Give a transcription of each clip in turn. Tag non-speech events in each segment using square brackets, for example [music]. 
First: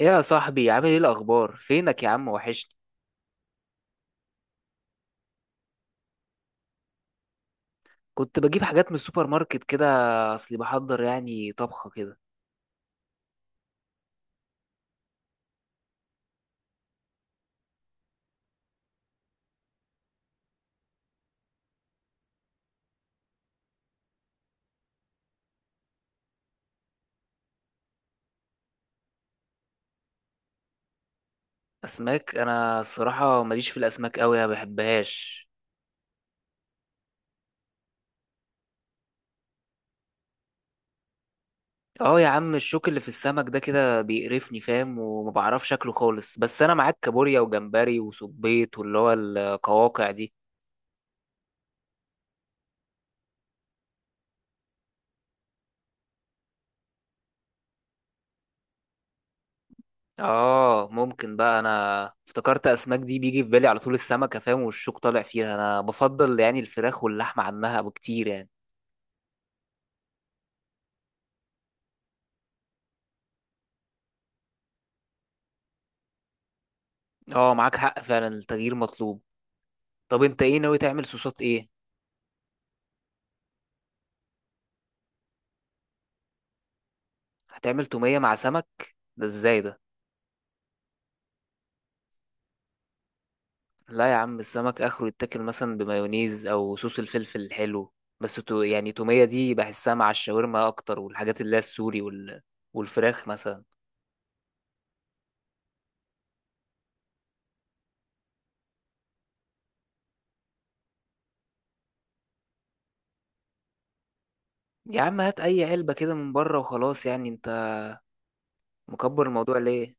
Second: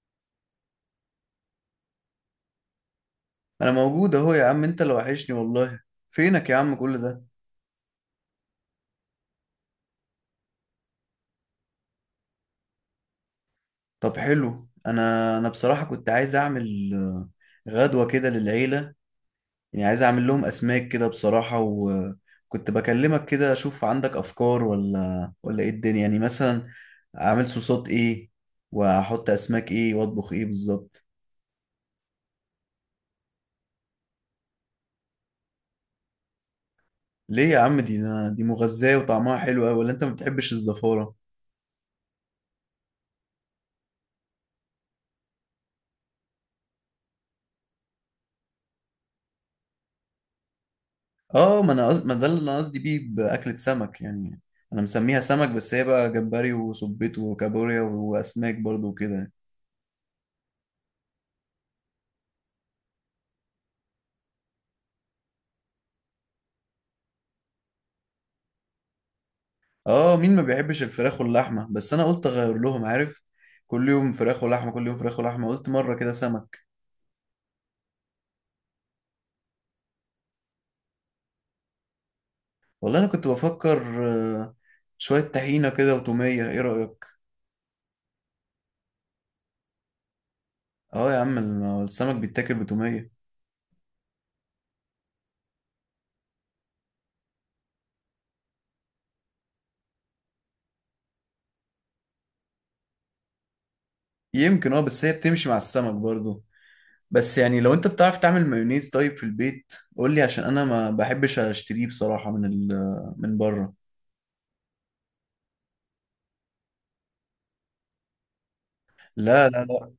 ايه يا صاحبي، عامل ايه؟ الاخبار؟ فينك يا عم، وحشني. انا موجود اهو يا عم، انت اللي وحشني والله. فينك يا عم كل ده؟ كنت بجيب حاجات من السوبر ماركت كده. اصلي بحضر يعني طبخه كده. طب حلو. انا بصراحة كنت عايز اعمل غدوة كده للعيلة. يعني عايز اعمل لهم اسماك كده بصراحة، وكنت بكلمك كده اشوف عندك افكار ولا ايه الدنيا؟ يعني مثلا اعمل صوصات ايه، واحط اسماك ايه، واطبخ ايه بالظبط؟ اسماك؟ انا الصراحه ماليش في الاسماك قوي، ما بحبهاش. ليه يا عم دي؟ دي مغذية وطعمها حلو قوي، ولا انت ما بتحبش الزفارة؟ اه يا عم، الشوك اللي في السمك ده كده بيقرفني، فاهم؟ وما بعرفش شكله خالص، بس انا معاك كابوريا وجمبري وسبيط واللي هو القواقع دي. اه، ما ده اللي انا قصدي بيه باكلة سمك يعني. انا مسميها سمك، بس هي بقى جمبري وسبيط وكابوريا واسماك برضو وكده. اه ممكن، بقى انا افتكرت اسماك دي بيجي في بالي على طول السمكه، فاهم؟ والشوك طالع فيها. انا بفضل يعني الفراخ واللحمه عنها بكتير يعني. اه، مين ما بيحبش الفراخ واللحمة؟ بس انا قلت اغير لهم، عارف؟ كل يوم فراخ ولحمة، كل يوم فراخ ولحمة، قلت مرة كده سمك. اه معاك حق، فعلا التغيير مطلوب. طب انت ايه ناوي تعمل؟ صوصات ايه؟ والله انا كنت بفكر آه، شوية طحينة كده وتومية. ايه رأيك؟ هتعمل تومية مع سمك؟ ده ازاي ده؟ اه يا عم، السمك بيتاكل بتومية. لا يا عم، السمك اخره يتاكل مثلا بمايونيز او صوص الفلفل الحلو. بس يعني تومية دي بحسها مع الشاورما اكتر، والحاجات اللي هي السوري والفراخ مثلا. يمكن اه، بس هي بتمشي مع السمك برضو. بس يعني لو انت بتعرف تعمل مايونيز طيب في البيت قول لي، عشان انا ما بحبش اشتريه بصراحة من ال من بره. يا عم، هات اي علبة كده من بره وخلاص، يعني انت مكبر لا الموضوع لا لا ليه؟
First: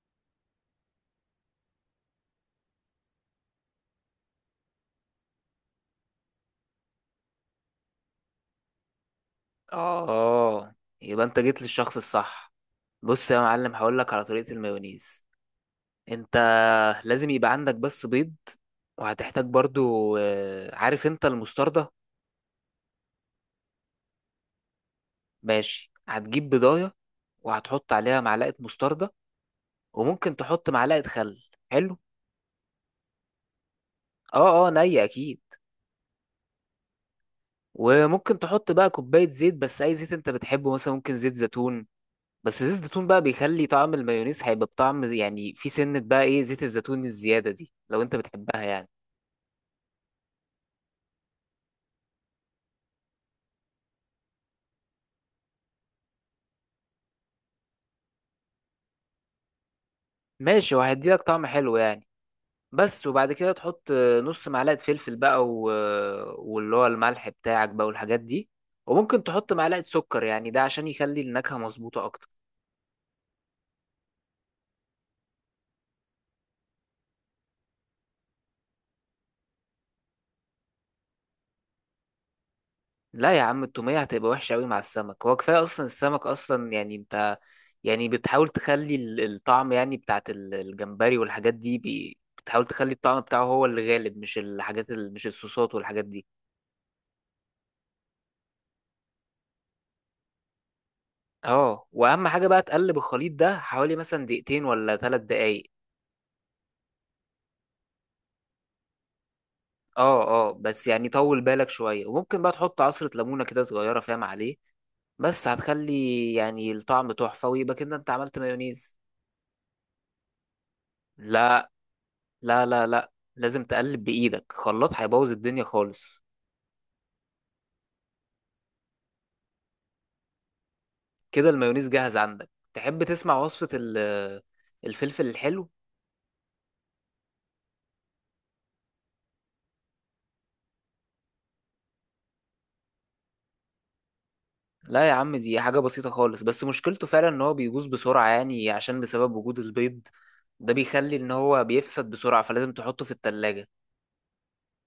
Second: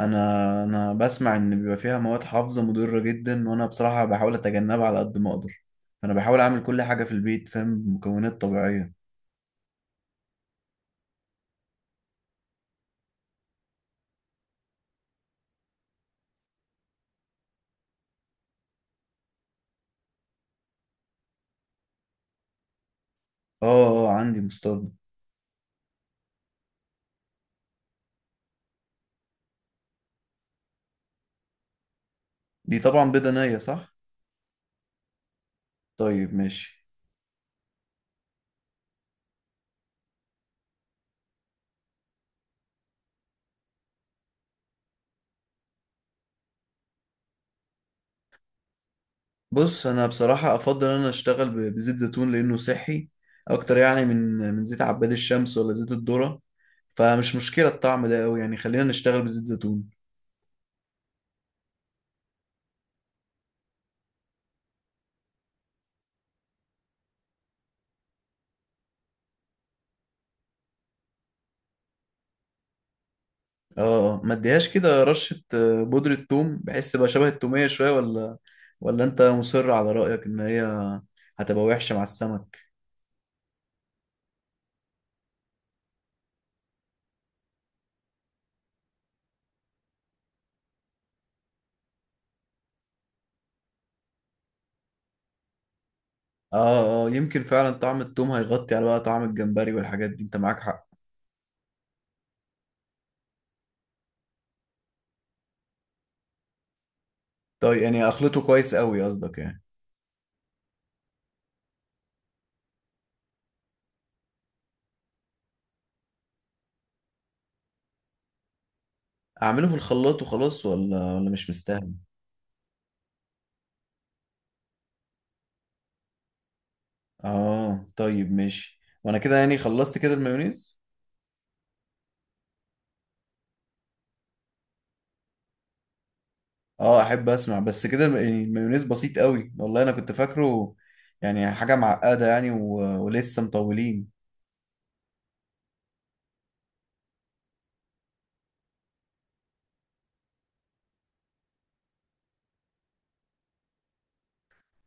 انا انا بسمع ان بيبقى فيها مواد حافظة مضرة جدا، وانا بصراحة بحاول اتجنبها على قد ما اقدر. انا بحاول اعمل كل حاجة في البيت، فاهم، بمكونات طبيعية. اه، اه، يبقى انت جيت للشخص الصح. بص يا معلم، هقولك على طريقة المايونيز. انت لازم يبقى عندك بس بيض. وهتحتاج برضو عارف انت المستردة؟ اه اه، عندي مستردة. ماشي، هتجيب بيضاية، وهتحط عليها معلقة مستردة، وممكن تحط معلقة خل. حلو. دي طبعا بيضة نية صح؟ اه، اه، نية اكيد. طيب ماشي. وممكن تحط بقى كوباية زيت، بس اي زيت انت بتحبه، مثلا ممكن زيت زيتون. بس زيت الزيتون بقى بيخلي طعم المايونيز هيبقى بطعم يعني في سنة، بقى ايه زيت الزيتون الزيادة دي لو انت بتحبها يعني. بص انا بصراحه افضل ان انا اشتغل بزيت زيتون لانه صحي اكتر يعني من زيت عباد الشمس، ولا زيت الذره. فمش مشكله الطعم ده قوي يعني، خلينا نشتغل بزيت زيتون. ماشي، وهيديلك طعم حلو يعني. بس وبعد كده تحط نص معلقة فلفل بقى، واللي هو الملح بتاعك بقى والحاجات دي. وممكن تحط معلقة سكر، يعني ده عشان يخلي النكهة مظبوطة أكتر. اه. ما اديهاش كده رشه بودره ثوم بحيث تبقى شبه التوميه شويه، ولا انت مصر على رايك ان هي هتبقى وحشه مع السمك؟ لا يا عم، التومية هتبقى وحشة أوي مع السمك، هو كفاية أصلا السمك أصلا، يعني أنت، يعني بتحاول تخلي الطعم يعني بتاعت الجمبري والحاجات دي، بتحاول تخلي الطعم بتاعه هو اللي غالب، مش الحاجات مش الصوصات والحاجات دي. اه اه، يمكن فعلا طعم الثوم هيغطي على بقى طعم الجمبري والحاجات دي، انت معاك حق. اه، واهم حاجه بقى تقلب الخليط ده حوالي مثلا دقيقتين ولا 3 دقايق. طيب يعني اخلطه كويس قوي قصدك يعني؟ اه، اه، بس يعني طول بالك شوية، وممكن بقى تحط عصرة ليمونة كده صغيرة، فاهم عليه؟ بس هتخلي يعني الطعم تحفة، ويبقى كده انت عملت مايونيز. اعمله في الخلاط وخلاص، ولا مش لا، مستاهل؟ لا، لا، لا، لازم تقلب بإيدك، خلاط هيبوظ الدنيا خالص. اه طيب ماشي، وانا كده يعني خلصت كده المايونيز. كده المايونيز جاهز عندك. تحب تسمع وصفة الفلفل الحلو؟ اه احب اسمع، بس كده يعني المايونيز بسيط قوي والله، انا كنت فاكره يعني حاجة معقدة يعني ولسه مطولين. لا يا عم، دي حاجة بسيطة خالص، بس مشكلته فعلا ان هو بيبوظ بسرعة يعني، عشان بسبب وجود البيض ده بيخلي ان هو بيفسد بسرعة، فلازم تحطه في التلاجة.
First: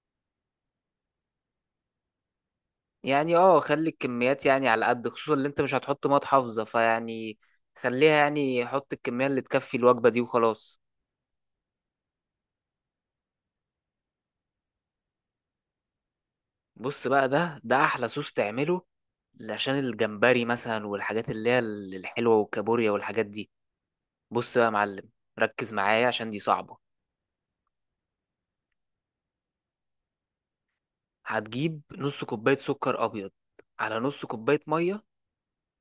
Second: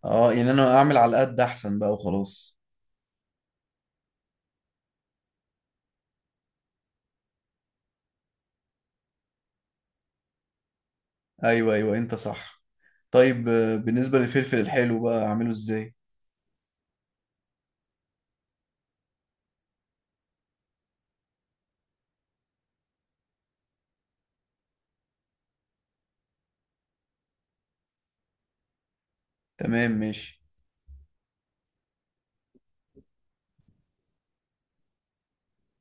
اه يعني انا اعمل على قد احسن بقى وخلاص. يعني اه، خلي الكميات يعني على قد، خصوصا اللي انت مش هتحط ميه حافظه فيعني، خليها يعني، حط الكميه اللي تكفي الوجبه دي وخلاص. ايوه ايوه انت صح. طيب بالنسبة للفلفل الحلو بقى اعمله ازاي؟ بص بقى، ده احلى صوص تعمله، عشان الجمبري مثلا والحاجات اللي هي الحلوه والكابوريا والحاجات دي. بص بقى يا معلم، ركز معايا عشان دي صعبه. تمام ماشي. هتجيب نص كوبايه سكر ابيض، على نص كوبايه ميه،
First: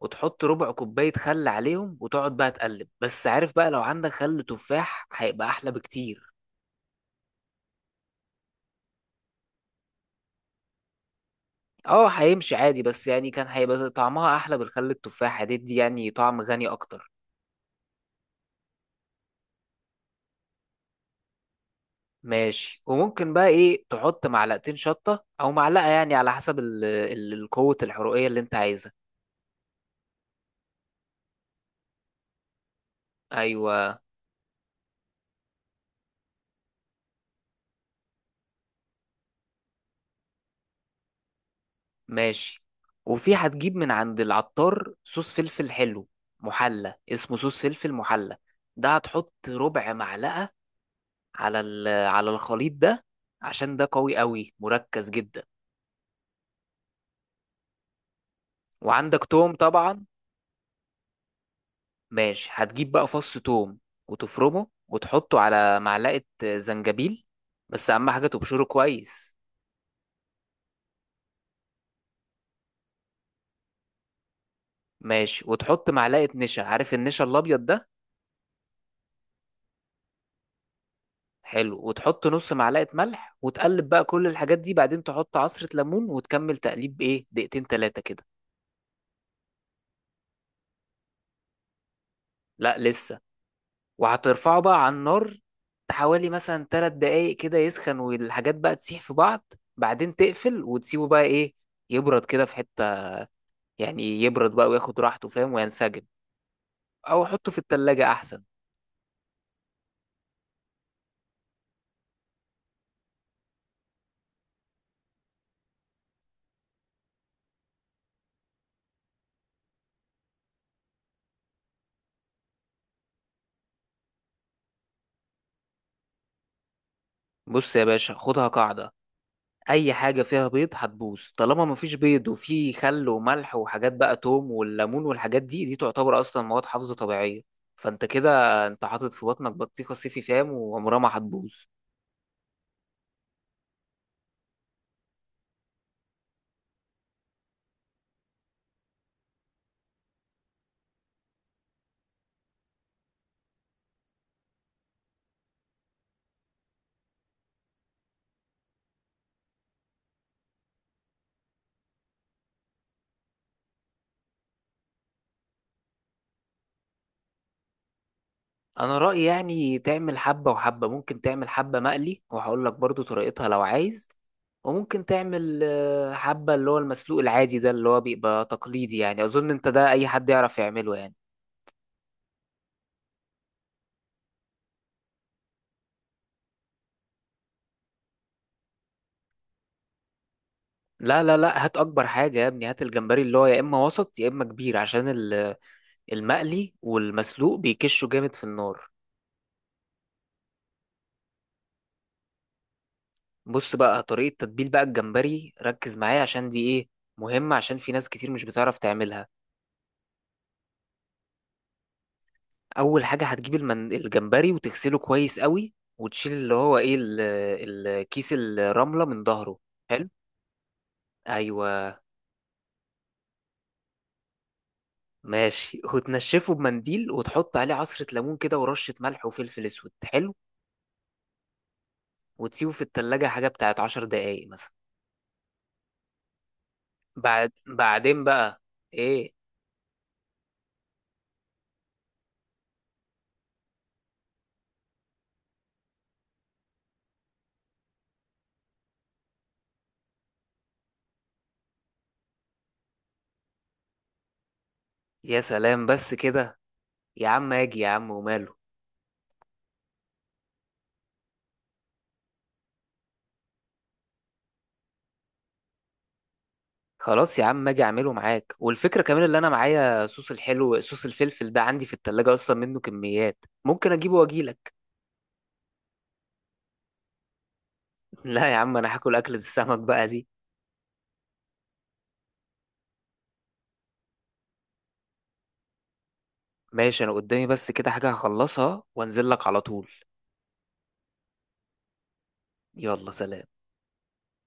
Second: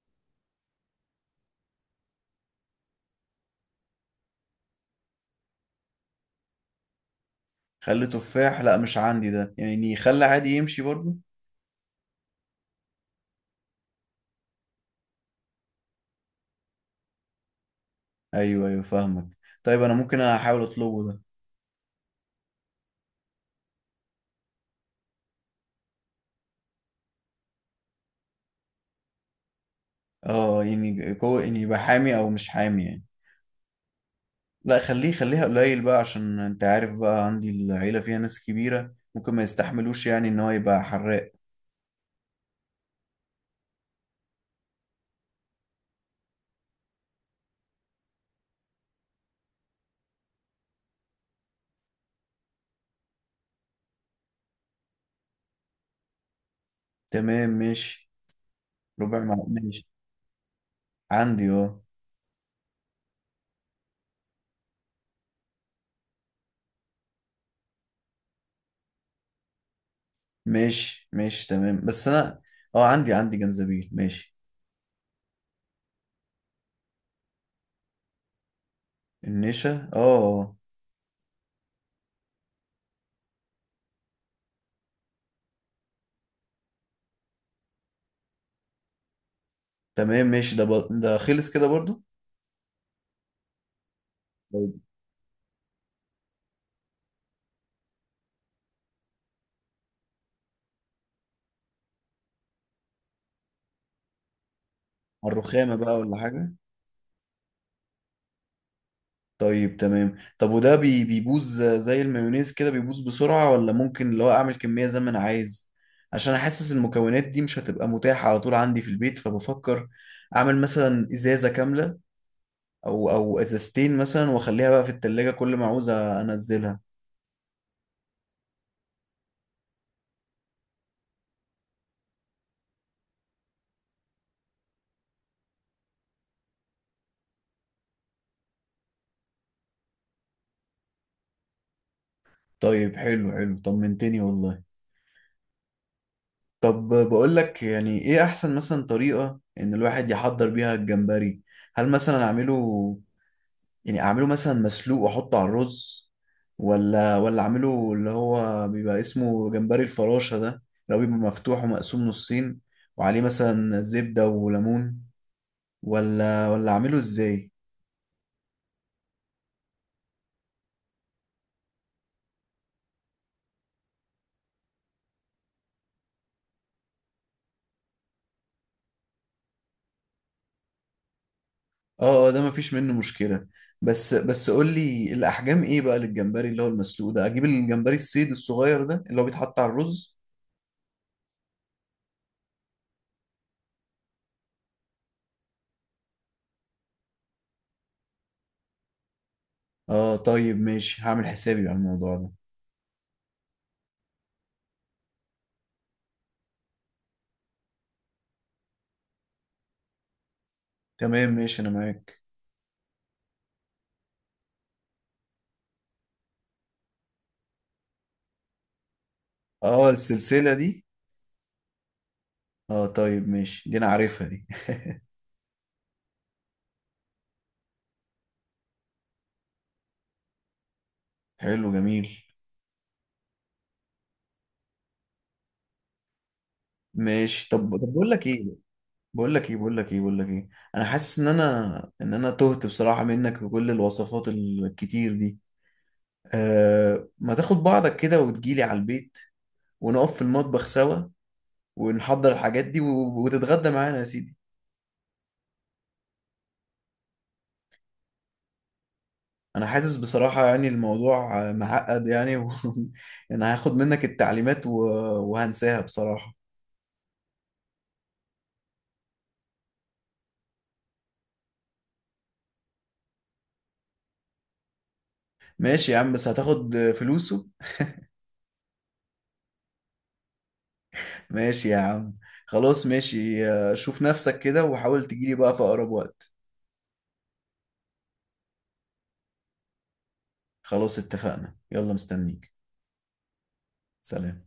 وتحط ربع كوبايه خل عليهم، وتقعد بقى تقلب. بس عارف بقى، لو عندك خل تفاح هيبقى احلى بكتير. خلي تفاح لا مش عندي، ده يعني خلي عادي يمشي برضو. اه هيمشي عادي، بس يعني كان هيبقى طعمها احلى، بالخل التفاح هتدي يعني طعم غني اكتر. ايوه ايوه فاهمك. طيب انا ممكن احاول اطلبه ده. ماشي، وممكن بقى ايه، تحط معلقتين شطة او معلقة، يعني على حسب القوة الحرقية اللي انت عايزها. اه يعني كو يعني يبقى حامي او مش حامي يعني؟ ايوه. لا، خليه، خليها قليل بقى، عشان انت عارف بقى عندي العيلة فيها ناس كبيرة ممكن ما يستحملوش يعني ان هو يبقى حراق. ماشي، وفي هتجيب من عند العطار صوص فلفل حلو محلى، اسمه صوص فلفل محلى، ده هتحط ربع معلقة على على الخليط ده، عشان ده قوي قوي مركز جدا. تمام ماشي. ربع وعندك مع توم ماشي. طبعا. عندي اه. ماشي، هتجيب بقى فص توم، وتفرمه وتحطه على معلقة زنجبيل، بس أهم حاجة تبشره كويس. ماشي ماشي تمام. بس انا اه عندي جنزبيل، ماشي. ماشي، وتحط معلقة نشا، عارف النشا الأبيض ده؟ النشا اه حلو، وتحط نص معلقة ملح، وتقلب بقى كل الحاجات دي، بعدين تحط عصرة ليمون، وتكمل تقليب إيه دقيقتين تلاتة كده. تمام ماشي. ده خلص كده برضو؟ لا لسه، وهترفعه طيب بقى على النار حوالي مثلا 3 دقايق كده يسخن، والحاجات بقى تسيح في بعض، بعدين تقفل وتسيبه بقى إيه، يبرد كده في حتة، يعني يبرد بقى وياخد راحته على فاهم، الرخامة بقى وينسجم. ولا حاجة؟ او حطه في التلاجة احسن. طيب تمام. طب وده بيبوظ زي المايونيز كده بيبوظ بسرعة، ولا ممكن لو اعمل كمية زي ما انا عايز عشان احسس المكونات دي مش هتبقى متاحة على طول عندي في البيت؟ فبفكر اعمل مثلا ازازة كاملة، او ازازتين مثلا واخليها بقى في التلاجة كل ما عاوز انزلها. بص يا باشا، خدها قاعدة، اي حاجة فيها بيض هتبوظ. طالما مفيش بيض وفي خل وملح وحاجات بقى، توم والليمون والحاجات دي، دي تعتبر اصلا مواد حافظة طبيعية. فانت كده، انت حاطط في بطنك بطيخة صيفي، فام وعمرها ما هتبوظ. طيب حلو حلو، طمنتني والله. طب بقول لك، يعني ايه احسن مثلا طريقة ان الواحد يحضر بيها الجمبري؟ هل مثلا اعمله، يعني اعمله مثلا مسلوق واحطه على الرز، ولا اعمله اللي هو بيبقى اسمه جمبري الفراشة ده، لو بيبقى مفتوح ومقسوم نصين وعليه مثلا زبدة وليمون، ولا اعمله ازاي؟ انا رأيي يعني تعمل حبة وحبة، ممكن تعمل حبة مقلي وهقول لك برضو طريقتها لو عايز، وممكن تعمل حبة اللي هو المسلوق العادي ده، اللي هو بيبقى تقليدي، يعني اظن انت ده اي حد يعرف يعمله يعني. اه اه ده مفيش منه مشكلة. بس قول لي الاحجام ايه بقى للجمبري اللي هو المسلوق ده؟ اجيب الجمبري الصيد الصغير ده اللي هو بيتحط على الرز؟ لا، لا، لا، هات اكبر حاجه يا ابني، هات الجمبري اللي هو يا اما وسط يا اما كبير، عشان المقلي والمسلوق بيكشوا جامد في النار. اه طيب ماشي، هعمل حسابي على الموضوع ده. بص بقى طريقه تتبيل بقى الجمبري، ركز معايا عشان دي ايه، مهمه، عشان في ناس كتير مش بتعرف تعملها. تمام ماشي انا معاك. اول حاجه هتجيب الجمبري وتغسله كويس قوي، وتشيل اللي هو ايه الكيس الرمله من ظهره. اه حلو. السلسلة دي. ايوه. اه طيب ماشي، دي انا عارفها دي. ماشي، وتنشفه بمنديل وتحط عليه عصره ليمون كده ورشه ملح وفلفل اسود. حلو، حلو جميل. وتسيبه في التلاجة حاجة بتاعت 10 دقايق مثلا. ماشي. طب بعدين بقى ايه. بقول لك ايه. انا حاسس ان انا تهت بصراحة منك بكل الوصفات الكتير دي. آه، ما تاخد بعضك كده وتجيلي على البيت، ونقف في المطبخ سوا، ونحضر الحاجات دي وتتغدى معانا يا سيدي. يا سلام بس كده. يا عم اجي، يا عم وماله. انا حاسس بصراحة يعني الموضوع معقد يعني [laughs] انا هاخد منك التعليمات وهنساها بصراحة. خلاص يا عم، اجي اعمله معاك، والفكره كمان اللي انا معايا صوص الحلو، صوص الفلفل ده عندي في التلاجة اصلا منه كميات، ممكن اجيبه واجيلك. ماشي يا عم، بس هتاخد فلوسه. [laughs] لا يا عم، انا هاكل اكلة السمك بقى دي. ماشي يا عم. خلاص ماشي، شوف نفسك كده وحاول تجيلي بقى في أقرب وقت. ماشي، انا قدامي بس كده حاجه هخلصها وانزل لك على طول. خلاص اتفقنا، يلا مستنيك. يلا، سلام. سلام.